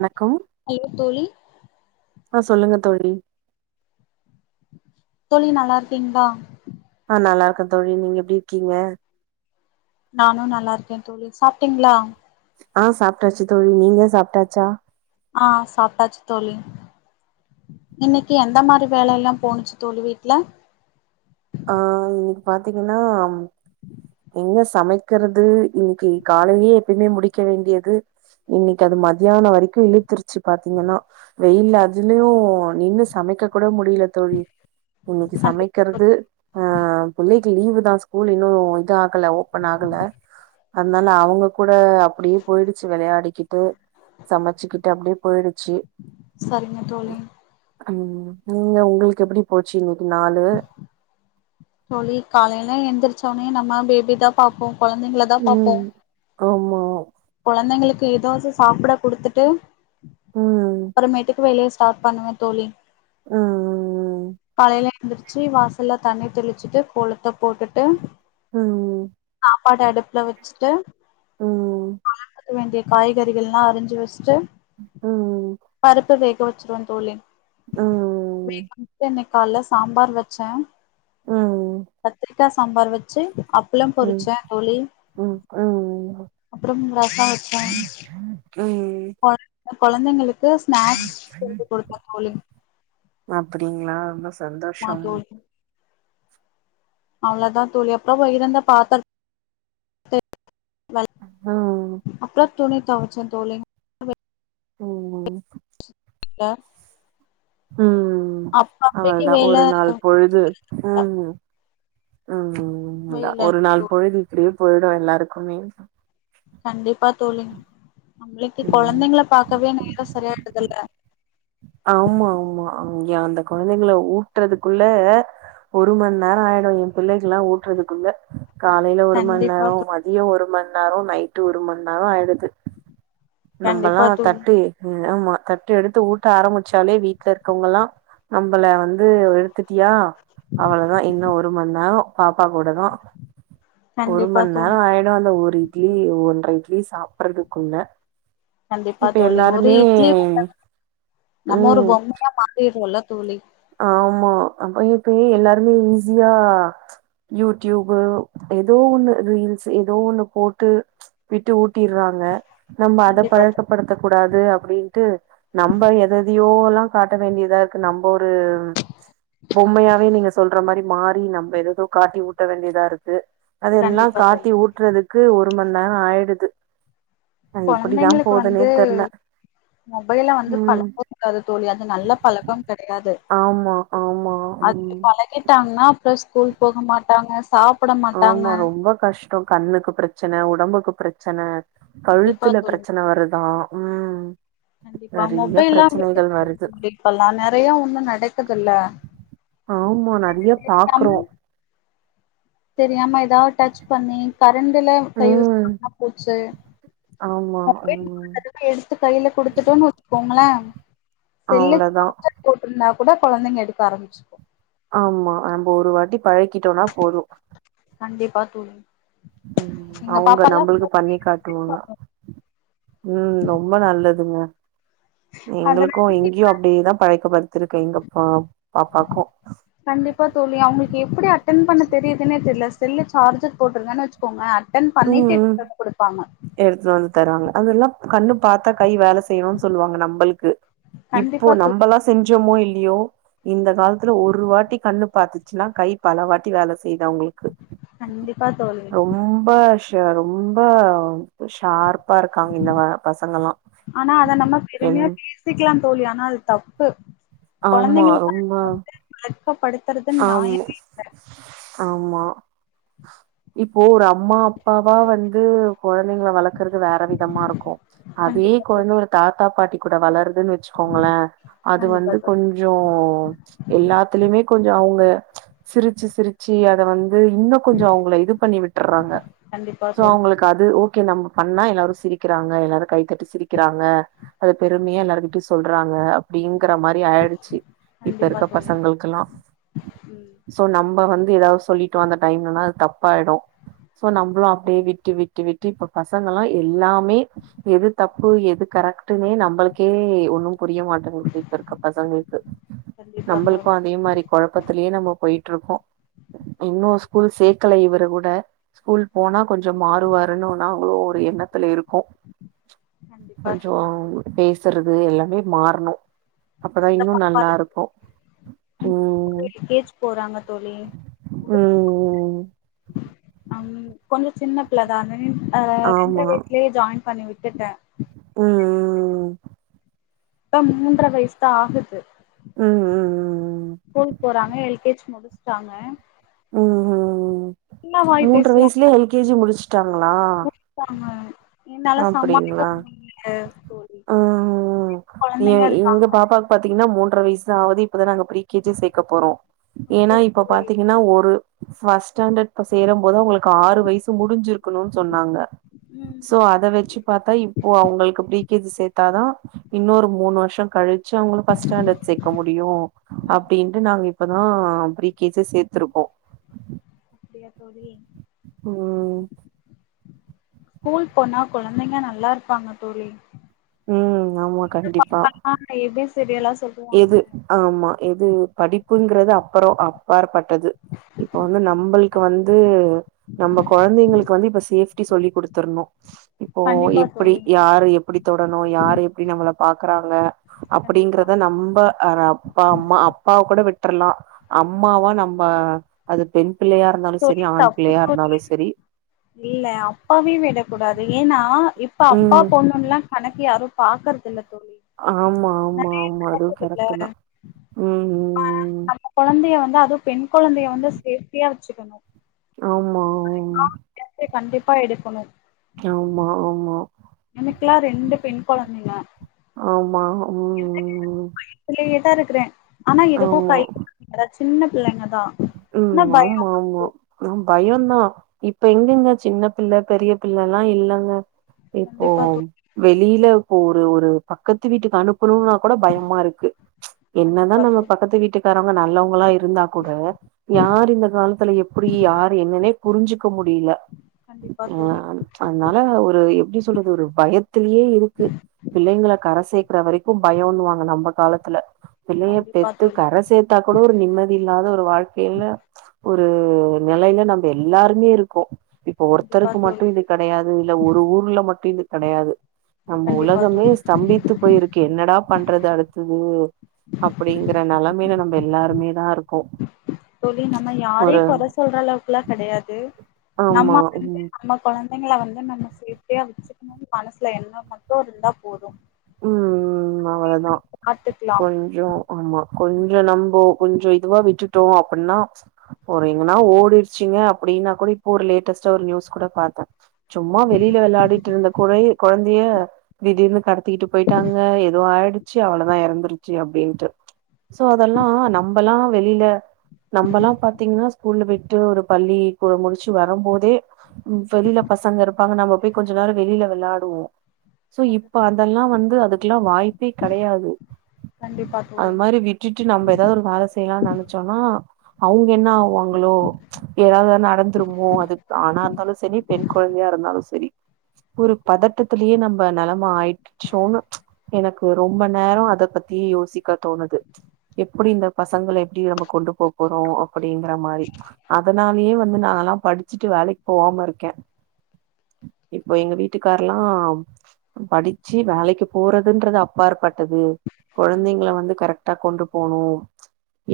வணக்கம் ஹலோ தோழி ஆ சொல்லுங்க தோழி தோழி நல்லா இருக்கீங்ளா ஆ நல்லா இருக்க தோழி நீங்க எப்டி இருக்கீங்க நானு நல்லா இருக்கே தோழி சாப்ட்டீங்ளா ஆ சாப்ட்டாச்சு தோழி நீங்க சாப்ட்டாச்சா ஆ சாப்ட்டாச்சு தோழி இன்னிக்கி எந்த மாரி வேலல்லா போணுச்சி தோழி வீட்ல ஆ இனிக்கி பாத்தீங்ன்னா எங்க சமைகுறது இனிக்கி காலைலயே எப்பயுமே முடிக்க வேண்டியது இனிக்கு அது மதியான வரைக்கு இழுத்துருச்சு பாத்தீங்கனா வெயில்ல அதுலயு நின்னு சமைக்க கூட முடி ல தோழி இன்னிக்கி சமைக்கிறது அ பிள்ளை இனிக்கி லீவு தா ஸ்கூலு இன்னு இது ஆகல ஓபன் ஆகல அதனால அவங்க கூ ட அப்டியே போய்டுச்சு விளையாடிகிட்டு சமச்சுகுட்டு அப்டியே போய்டுச்சு சரிங்க தோழி ம் நீங்க உங்களுக்கு எப்டி போச்சு இனிக்கி நாளு தோழி காலைல எந்திரிச்ச உடனே நம்ம பேபி தா பாப்போ கொழந்தைங்கள தா பாப்போ ம். ஆமா கொழந்தைங்களுக்கு எதாவது சாப்ட குடுத்துட்டு ம். அப்புறமேட்டுக்கு வெளிய ஸ்டார்ட் பண்ணுவ தோழி ம். காலையில எந்திர்ச்சி வாசல்ல தண்ணி தெளிச்சிட்டு கோலத்த போட்டுட்டு ம். சாப்பாடு அடுப்புல வச்சுட்டு ம். வளர்த்துக்க வேண்டிய காய்கறிகள்ல்லா அரிஞ்சு வச்சுட்டு ம் ம் தோச்சிருவ தோழி ம். இன்னிக்கு கால்ல சாம்பார் வச்ச ம். கத்திரிக்கா சாம்பார் வச்சு அப்பளம் ம். பொறிச்ச தோழி ம். அப்புற ரசம் வச்ச ம் கொழந்தைங்களுக்கு ஸ்நாக்ஸ் செஞ்சி குடுத்த தோழி அப்டிங்களா ரொம்ப ஆமா சந்தோஷம் தோழி அவ்ளோதா தோழி அப்புற போய் இருந்த பாத்திரத் வல ம். அப்புற துணி தொவச்ச தோழி ம் ம் லோ ம் அவளதா வேல ஒரு நாள் பொழுது ம் ம் முடியல ஒரு நாள் தோழி பொழுது இப்டியே போயிடு எல்லாருக்குமே கண்டிப்பா தோழி நம்ளுக்கு ம். கொழந்தைங்கல பாக்கவே நேரோ சரியா ஆயிருதுல ம் யா அந்த கொழந்தைங்கல ஊட்டுறதுக்குள்ள ஒரு மண் நேரோ ஆயிடு எ பிள்ளைக்ல்லா ஊட்றதுக்குள்ள காலைல ஒரு கண்டிப்பா மண்நேரோ தோழி மதிய ஒரு மண்நேரோ நைட்டு ஒரு மண்நேரோ ஆயிடுது நம்பல்லா கண்டிப்பா தோழி தட்டி ம் ஆமா தட்டு எடுத்து ஊட்ட ஆரம்பிச்சாலே வீட்ல இருக்கவங்கல்லா நம்பள வந்து எடுத் திட்டியா அவ்ளதா இன்னு ஒரு மண்நேரோ பாப்பா கூட தா ஒரு கண்டிப்பா தோழி மண்நேரோ ஆயிடு அந்த ஒரு இட்லி ஒன்ற இட் ட்லி சாப்றதுக்குள்ள கண்டிப்பா தோழி ஒரு இட்லி ஊட்ட நம்ம ஒரு ம். பொம்மையா மாறிறோல ஆமா அப்ப இப்ப எல்லாருமே ஈஸியா யூடியூபு ஏதோ ஒண்ணு ரீல்ஸ் ஏதோ ஒண்ணு போட்டு விட்டு ஊட் ட்டிறாங்க நம்ம அத கண்டிப்பா தோழி பழக்கப்படுத்தக்கூடாது அப் ப்டின்ட்டு நம்ம எததையோ எல்லா காட்ட வேண்டியதா இருக்கு நம்போ ஒரு பொம்மையாவே நீங்க சொல்ற மாரி மாறி நம்ம ஏததோ காட்டி ஊட்ட வேண்டியதா இருக்கு அதெல்லா கண்டிப்பா தோழி காட்டி ஊட்டுறதுக் க்கு ஒரு மண்நேர ஆயிடுது அது எப்டிதா கொழந்தைங்களுக்கு போதுன்னே வந்து தெர்ல மொபைல வந்து ம் பழக்கக்கூடாது தோழி அது நல்ல பழக்கம் கெடையா து ஆமா ஆமா அது ம் பழகிட்டாங்ன்னா அப்புற ஸ்கூல் போக மாட்டாங்க சாப் ஆமா ரொம்ப கஷ்டோ கண்ணுக்கு பிரச்சன உடம்புக்கு பிரச்சன கண்டிப்பா கழுத்துல தோழி பிரச்சனை வருதா ம் கண்டிப்பா நெறைய மொபைல்லா வி பிரச்சனைகள் வருது [inaudible] இப்பல்லா நெறையா ஒன்னு நடக்குதுல ஆமா நெறைய தம் பாக்குறோ தெரியாம எதாவது டச் பண்ணி கரண்டல கைவச்சோனா போச்சு ஆம்மா மொபைல் ஒரு ம் தடவ எடுத்து கையில குடுத்துட்டோன்னு வச்சுக்கோங்களே செல்லு அவ்ளதா சார்ஜர் போட்ருந்தாக் கூட கொழந்தைங்க எடுக்க ஆரம்பிச்சுரு ஆம்மா நம்ப ஒரு வாட்டி பழக்கிட்டோன்னா போது கண்டிப்பா தோழி ம் எங்க அவுங்க பாப்பால்லா நம்மளுக்கு பண்ணி காட்டுவாங்க ம் ரொம்ப நல்லதுங்க எங்களுக்கூ அதனால இங்கேயும் அப்டியேதா பழக்கப்படுத்திருக்கே எங்க பா பாப்பாக்கூ கண்டிப்பா தோழி அவுங்களுக்கு எப்டி அட்டென் பண்ண தெரியுதுன்னே தெரியல செல்லு சார்ஜர் போட்டிருக்கென்னு வச்சுக்கோங்க அட்டன்‌ பண்ணிட்டு எடுத்துட்டு வந்து குடுப்பாங்க தறாங்க அதல்லா கண்ணு பாத்தா கை வேல செய்யணுன்னு சொல்லுவாங்க நம்பளுக்கு இப்போ கண்டிப்பா தோழி நம்பல்லா செஞ்சோமோ இல் லயோ இந்த காலத்துல ஒரு வாட்டி கண்ணு பாத்துச்சுன்னா கை பல வாட்டி வேல செய்யுது து அவுங்களுக்கு கண்டிப்பா தோழி ரொம்ப ஷ ரொம்ப ஷார்பா இருக்காங்க இந்த வ பசங்கல்லா ஆனா அத நம்ம என் பெருமையா பேசிக்கலா தோழி ஆனா அது தப்பு ஆம்மா கொழந்தைங்களுக்கு ரொம்ப அத வந்து பழக்கப்படுத்துறது ஆம் நியாயமே இல்ல ஆமா இப்போ ஒரு அம்மா அப்பாவா வந்து கொழந்தைங்கள வளக்குறது வேற விதமா இருக்கூ அதே கண்டிப்பா கொழந்த தோழி ஒரு தாத்தா பாட்டி கூட வளர் துன்னு வச்சுக்கோங்களே அது கண்டிப்பா வந்து தோழி கொஞ்சோ எல்லாத்துலயுமே கொஞ்சோ அவுங்க சிரிச்சு சிரிச்சு அத வந் து இன்னும் கொஞ்சோ அவுங்கள இது பண்ணி விட்டுர்றாங்க கண்டிப்பா ஷோ தோழி அவுங்களுக்கு அது ஓ கே நம்ம பண்ணா எல்லாரு சிரிக்கிறாங்க எல்லாரு கைத்தட்டி சிரிக்கிறாங்க அத பெருமையா எல்லாருகிட்டயு சொல்றாங் க அப்டிங்கற மாரி ஆயிடுச்சு இப்ப கண்டிப்பா இருக்க தோழி பசங்களுக்குகெல்லா ம் ஷோ நம் நம்ம வந்து எதாவது சொல்லிட்டோ அந்த டைம்லனா அது தப்பாயிடு சோ நம்மளு அப்டியே விட்டு விட்டு விட்டு இப்ப பசங்கலா எல்லாமே எது தப்பு எது கரெக்டுன்னே நம்பளுக்கே ஒண்ணும் புரிய மாட்டங்கது இப்ப இருக்க பசங்களுக்கு கண்டிப்பா நம்மளுக்கு தோழி அதே மாரி பக்கத்திலயே நம்ம போயிட்டு இருக்கோ இன்னு கண்டிப்பா ஸ்கூல் சேர்க்கல இவரு கூட ஸ்கூல் போனா கொஞ்ச மாறுவாருன்னு நாங்களு ஒரு எண்ணத்துல இருக்கோ கண்டிப்பா கொஞ்ச தோழி பேசுறது எல்லா மே மாறணும் அப்பதான் இன்னும் நல்லா இருக்கும் க்கேச்சு போறாங்க தோழி ம் அம் கொஞ்ச சின்ன பிள்ளதான அ ரெண்ர வயசலயே ஜாயின் பண்ணி விட்டுட்ட ம் ம் ம் இப்ப மூன்றரை வயசு தா ஆகுது ம் ம் ம் ஸ்கூல் போறாங்க எல்கேச் முடிச்சிட்டாங்க ம்ம் மூன்ற பேசுவா வயசுலயே எல்கேஜி முடிச்சுட்டாங்களா முடிச்சுட்டாங்க என்னால சமாளிக்க அப்படிங்களா முடியல தோழி ம் ஏ கொழந்தைங்க எங்க இருக்காங்க பாப்பா பாத்தி பாத்தீங்கன்னா மூன்ற வயசுதாவது இப்பதா நாங்க ஃப்ரீ கேஜி சேர்க்க போறோ ஏன்னா அப்டியா இப்ப தோழி பாத்தீங்கன்னா ஒரு ஃபஸ்ட் ஸ்டாண்டர்ட் சேரும் போது அவங்களுக்கு ஆறு வயசு முடிஞ்சிருக்கணும்னு சொன்னாங்க ம் அதை வச்சு பார்த்தா இப்போ அவங்களுக்கு பிரிகேஜி சேர்த்தாதா இன்னொரு மூணு வருஷ கழுச் சி ஃபஸ்ட் ஸ்டாண்டர்ட் சேர்க்க முடியு ம் அப்படின்டு நாங் இப்பதா பிரிகேஜி சேத்திருக்கோ அப்டியா தோழி ம் ஸ்கூல் போனா குழந்தைங்க நல்லா இருப்பாங்க தோழி ம் ஆமா எங்க கண்டிப்பா பாப்பாலா ஏ பி சி டி எல்லா சொல்லுவாங்க எது ஆமா எது படிப்புங்கறது அப்புறோ அப்பார் அது இப்ப வந்து நம்பளுக்கு வந்து நம்ம கொழந்தைங்களுக்கு வந்து இப்ப சேஃப் ட்டி சொல்லி் குடுத்தர்ணோ இப்போ கண்டிப்பா எப்பிடி தோழி யார எப்பிடி தொடணு யார எப்பிடி நம்மள பாக் க்கறாங்க கண்டிப்பா நம்ப அ அப்பா அம்மா அப்பாவ கூட விட் ட்ரலா அம்மாவா நம்ப அது பெண் ரந்தாலு செரி தோழி ஆண் தப்பு பிள்ளையா தோழி இருந்தாலு செரி இல்ல அப்பவே விடக் கூடாது ஏனா இப் இப்ப அப்பா ம் பொண்ணுன்லா கணக்கே யாரு பாக்கறது இல்ல ஆமா ஆமா ஆமா அதுவு கரெக்ட்டு தா ம் கொ ம் நம்ம கொழந்தைய வந்து அதுவு பெண் கொழந்தைய வந்து சேஃப்ட்டியா ஆமா ஆம் பா எடுக்கணு ஆமா ஆமா எனக்கெல்லா ரெண்டு பெண் கொழந்தைங்க ஆமா ம் குள்ளேயே தா இருக்குறே ஆனா இதுக்கு ஆமா கைக் அதாது சின்ன புள்ளைங்க ம் ஆமா ஆமா ஆம் பயோந்தா இப்ப எங்கங்க சின்ன புள்ள பெரிய புள்ளல்லா இல்லங்க இப்போ கண்டிப்பா தோழி வெளியில போற ஒரு பக்கத்து வீட்டுக்கு அனுப் பொண்ணுகனா கூட பயமாருக்கு என்னதா கண்டிப்பா நம்ம தோழி பக்கத்து வீட்டுக்காரவங்க நல்லவங்களா இருந்தா கூட யாரு இந்த காலத்துல எப்பிடி யார் என்னன்னே புரிஞ்சுக்க முடில ம் கண்டிப்பா ம்ங்க தோழி ஆ அதனால ஒரு எப்டி சொல்றது ஒரு பயத்துலேயே இருக்கு பிள்ளைங்கள கர சேர்க்கற வரைக்கு பயோண்ணுவாங்க நம்ப காலத்துல பிள்ளைய கண்டிப்பா பெத்து தோழி கர சேத்தா கூட ஒரு நிம்மதி இல்லாத ஒரு வாழ்க் இல்ல ஒரு நெலைல நம்ப எல்லாருமே இருக்கோ இப்ப கண்டிப்பா ஒருத்தருக்கு மட்டு தோழி இது கடையாது இல்ல ஒரு ஊர்ல மட்டு இது கடையாது நம்ம கண்டிப்பா உலகமே தோழி ஸ்தம்பித்து போயிருக்கு என்னடா பண்றது அடுத்தது அப்டிங்கற நெலமையில நம்ப எல்லாருமே தா இருக்கோ தோழி நம்ம யாரையு ஒரு கொற சொல்ற அளவுக்குலா கெடையாது நம்ம ஆமா வந்து ம் நம்ம கொழந் புள்ளைங்கள வந்து நம்ம சேப்டியா வச்சுக்கணும்னு மனசுல எண்ணோ மட்டும் இருந்தா போது ம் ம் அவ்வளதா பாத்துக்கலா கொஞ்சோ ஆமா கொஞ்சோ நம்போ கொஞ்சோ இதுவா விட்டுட்டோ அப்டின்னா ஒரு எங்கன்னா ஓடிருச்சுங்க அப்டின்னா கூட இப்போ ஒரு லேட்டஸ்ட்டா ஒரு நியூஸ் கூட பாத்த சும்மா வெளியில வெளையாடிட்டு இருந்த கொறை கொழந்தைய திடீர்னு கடத் த்திட்டு போய்ட்டாங்க எதோ ஆயிடுச்சு அவ்ளோதா எறந்துருச்சு அப்டின்ட்டு சோ அதெல்லா நம்பெல்லா வெளில நம்பெல்லா பாத்தீங்கன்னா ஸ்கூல்ல போய்ட்டு ஒரு பள்ளி முடிச்சு வர போதே வெளில பசங்க இருப்பாங்க நம்ம போய் கொஞ்ச நேரோ வெளியில வெளாடுவோ சோ இப்ப கண்டிப்பா அந் அதெல்லா வந்து அதுக்கெல்லா வாய்ப்பே கெடையாது கண்டிப்பா அது தோழி மாறி விட்டுட்டு நம்ம எதாவது ஒரு வேல செய்யலான்னு நெனச்சோனா அவுங் என்ன ஆவுவாங்களோ எதாவது நடந்துருமோ அது ஆணா இருந்தாலு சரி பெண் கொழந்தையா இருந்தாலு ச செரி ஒரு ஆமா தோழி பதட்டத்துலயே நம்ம நலம் மா ஆயிச்சோன்னு எனக்கு ரொம்ப நேரோ அத பத்தி யோசிக்க தோணுது எப்டி இந்த கண்டிப்பா பசங்கள எப்டி நம்ம கொண்டு போப்போறோ அப்டிங்கிற மாறி அதனாலயே வந்து நா நா படிச்சுட்டு வேலக்கி போவாம இருக்கே இப்ப எங்க வீட் வீட்டுக்காரல்லா படிச்சு வேலைக்கு போறதுன்றது அப்பாற்பட்டது கொழந்தைங்கள கண்டிப்பா வந்து கரெக்டா கொண்டு போனு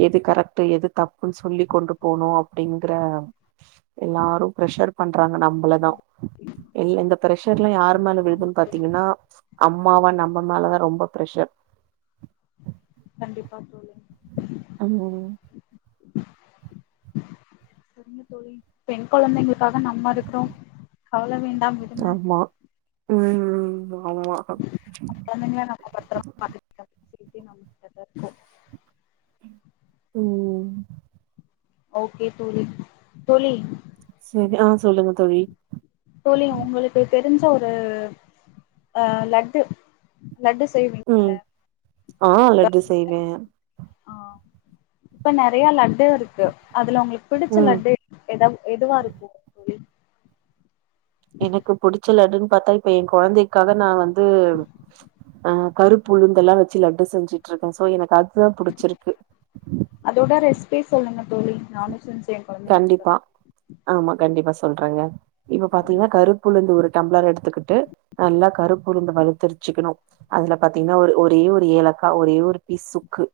எது கரெக்ட்டு எது தப்புன்னு சொல்லி கொண்டு போனு அப்டிங்கற எல்லாரு பிரஷர் பண் றாங்க நம்மளதா கண்டிப்பா இந்த பிரஷர் எல்லா யாரு மேல ஆமா விழுதுன்னு தோழி பாத்தீங்கன்னா அம்மாவா நம்ம மேலதா ரொம்ப பிரஷர் கண்டிப்பா தோழி ஆ சரிங்க தோழி பெண் குழந்தைங்களுக்காக நம்ம இருக்றோ கவல வேண் டாம் விடுங்க ஆமா ம் ஆமா நம்ம கொழந்தைங்கள நம்ம பத்திரமா [unintelligible] ம் ஓகே தோழி தோழி சரி ஆ சொல்லுங்க தோழி தோழி உங்களுக்கு தெரிஞ்ச ஒரு அ லட்டு லட்டு செய்வீங்கல்ல ம் ஆ இப்ப லட்டு செய்வே ஆ இப்ப நெறையா லட்டா இருக்கு அதுல உங்களுக் பிடிச்ச ம் லட்டு எத எதுவா இருக்கு தோழி எனக்கு புடிச்ச லட்டுன்னு பாத்தா இப்ப எ கொழந்தைக்காக நா வந்து ஆ கருப்புளுந்துல்லா வச்சு லட்டு செஞ்சுட்டு இருக்கே சோ எனக்கு அது தா புடிச்சிருக்கு பே சொல்லுங்க தோழி நானு செஞ்சு என் கொழந்தைங்களுக்கு கண்டிப்பா ஆமா கண்டிப்பா ச சொல்றாங்க இப்ப பாத்தீங்கன்னா கருப்புளுந்து ஒரு டம்ளர் எடுத்துக்கிட்டு நல்லா கருப்புளுந்து வறுத்து வச்சுக்கணு அதுல பாத்தீங்கன்னா ஒரு ஒரு ஒரே ஒரு ஏலக்கா ஒரே ஒரு பீஸ் சுக்கு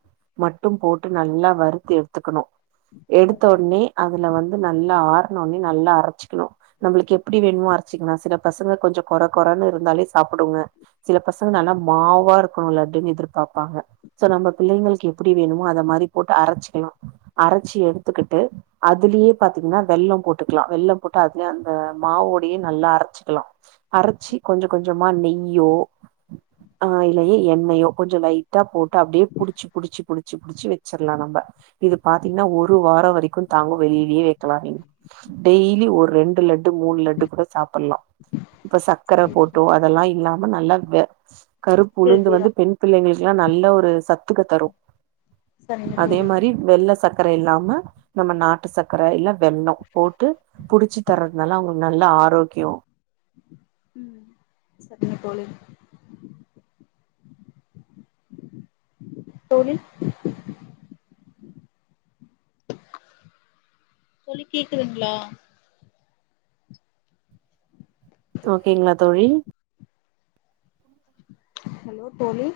மட்டும் போட்டு நல்லா வறுத்து எடுத்துக்கணு எடுத்த சரிங்க ஒடனே அ அதுல வந்து நல்லா ஆரணோனே நல்லா அரச்சிக்கணு நம்மளுக்கு எப்டி வேணுமோ அரச்சிக்கணு சில பசங்க கொஞ்சோ கொற கொறன்னு இருந்தாலே சாப்புடுங்க சில பசங்க நல்லா மாவா இருக்கணு லட்னு எதிர்பாப்பாங்க சோ நம்ம பிள்ளைங்களுக்கு எப்டி வேணுமோ அத மாறி போட்டு அரச்சிக்கலா அரச்சி எடு த்துக்கிட்டு அதுலேயே பாத்தீங்கன்னா வெள்ளோ போட்டுக்கலா வெள்ளோ போட்டு அதுலயே அந்த மாவோடயே நல்லா அரச் சுக்கலா அரச்சி கொஞ்ச கொஞ்சமா நெய்யோ ஆ இல்லையே எண்ணெயோ கொஞ்ச லைட்டா போட்டு அப்படியே புடிச்சு புடிச்சு புடிச்சு புடிச்சு வச்சிடலா நம்ம இது பாத்தீங்கன்னா ஒரு வார வரைக்கு தாங்கு வெளியிலயே வைக்கலா நீங்க டெய் ஒரு ரெண்டு லட்டு மூணு லட்டு கூட சாப்பலா இப்ப சக்கர போட்டோ அதெல்லா இல்லாம ரொம்ப நல்லா கருப்பு உளுந்து ஹெல்த்தியா வந்து பெண் பிள்ளைங்களுக்குலா நல்ல ஒரு சத்துக்க தரு சரிங்க அதே தோழி மாரி வெள்ள சக்கரை இல்லாம நம்ம நாட்டு சக்கரை இல்ல வெள்ளம் போட்டு புடிச்சு தர்துனால அவங்களுக்கு நல்ல ஆரோக்கியோ ம் சரிங்க தோழி தோழி தோழி கேக்குதுங்களா ஓகேங்களா தோழி ஹலோ தோழி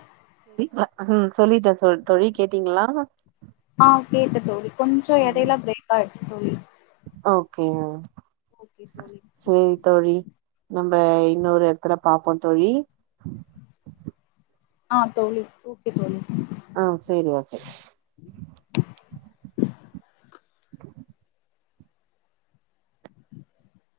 அ அம் சொல்லிட்டே சோ தோழி கேட்டீங்களா ஆ கேட்ட தோழி கொஞ்ச ம் ம் எடைல பிரேக் ஆயிடுச்சு தோழி ஓகேங்க ஓகே தோழி சேரி தோழி நம்ம இன்னொரு எடத்துல பாப்போ தோழி ஆ தோழி ஓகே தோழி ஆ சேரி ஓகே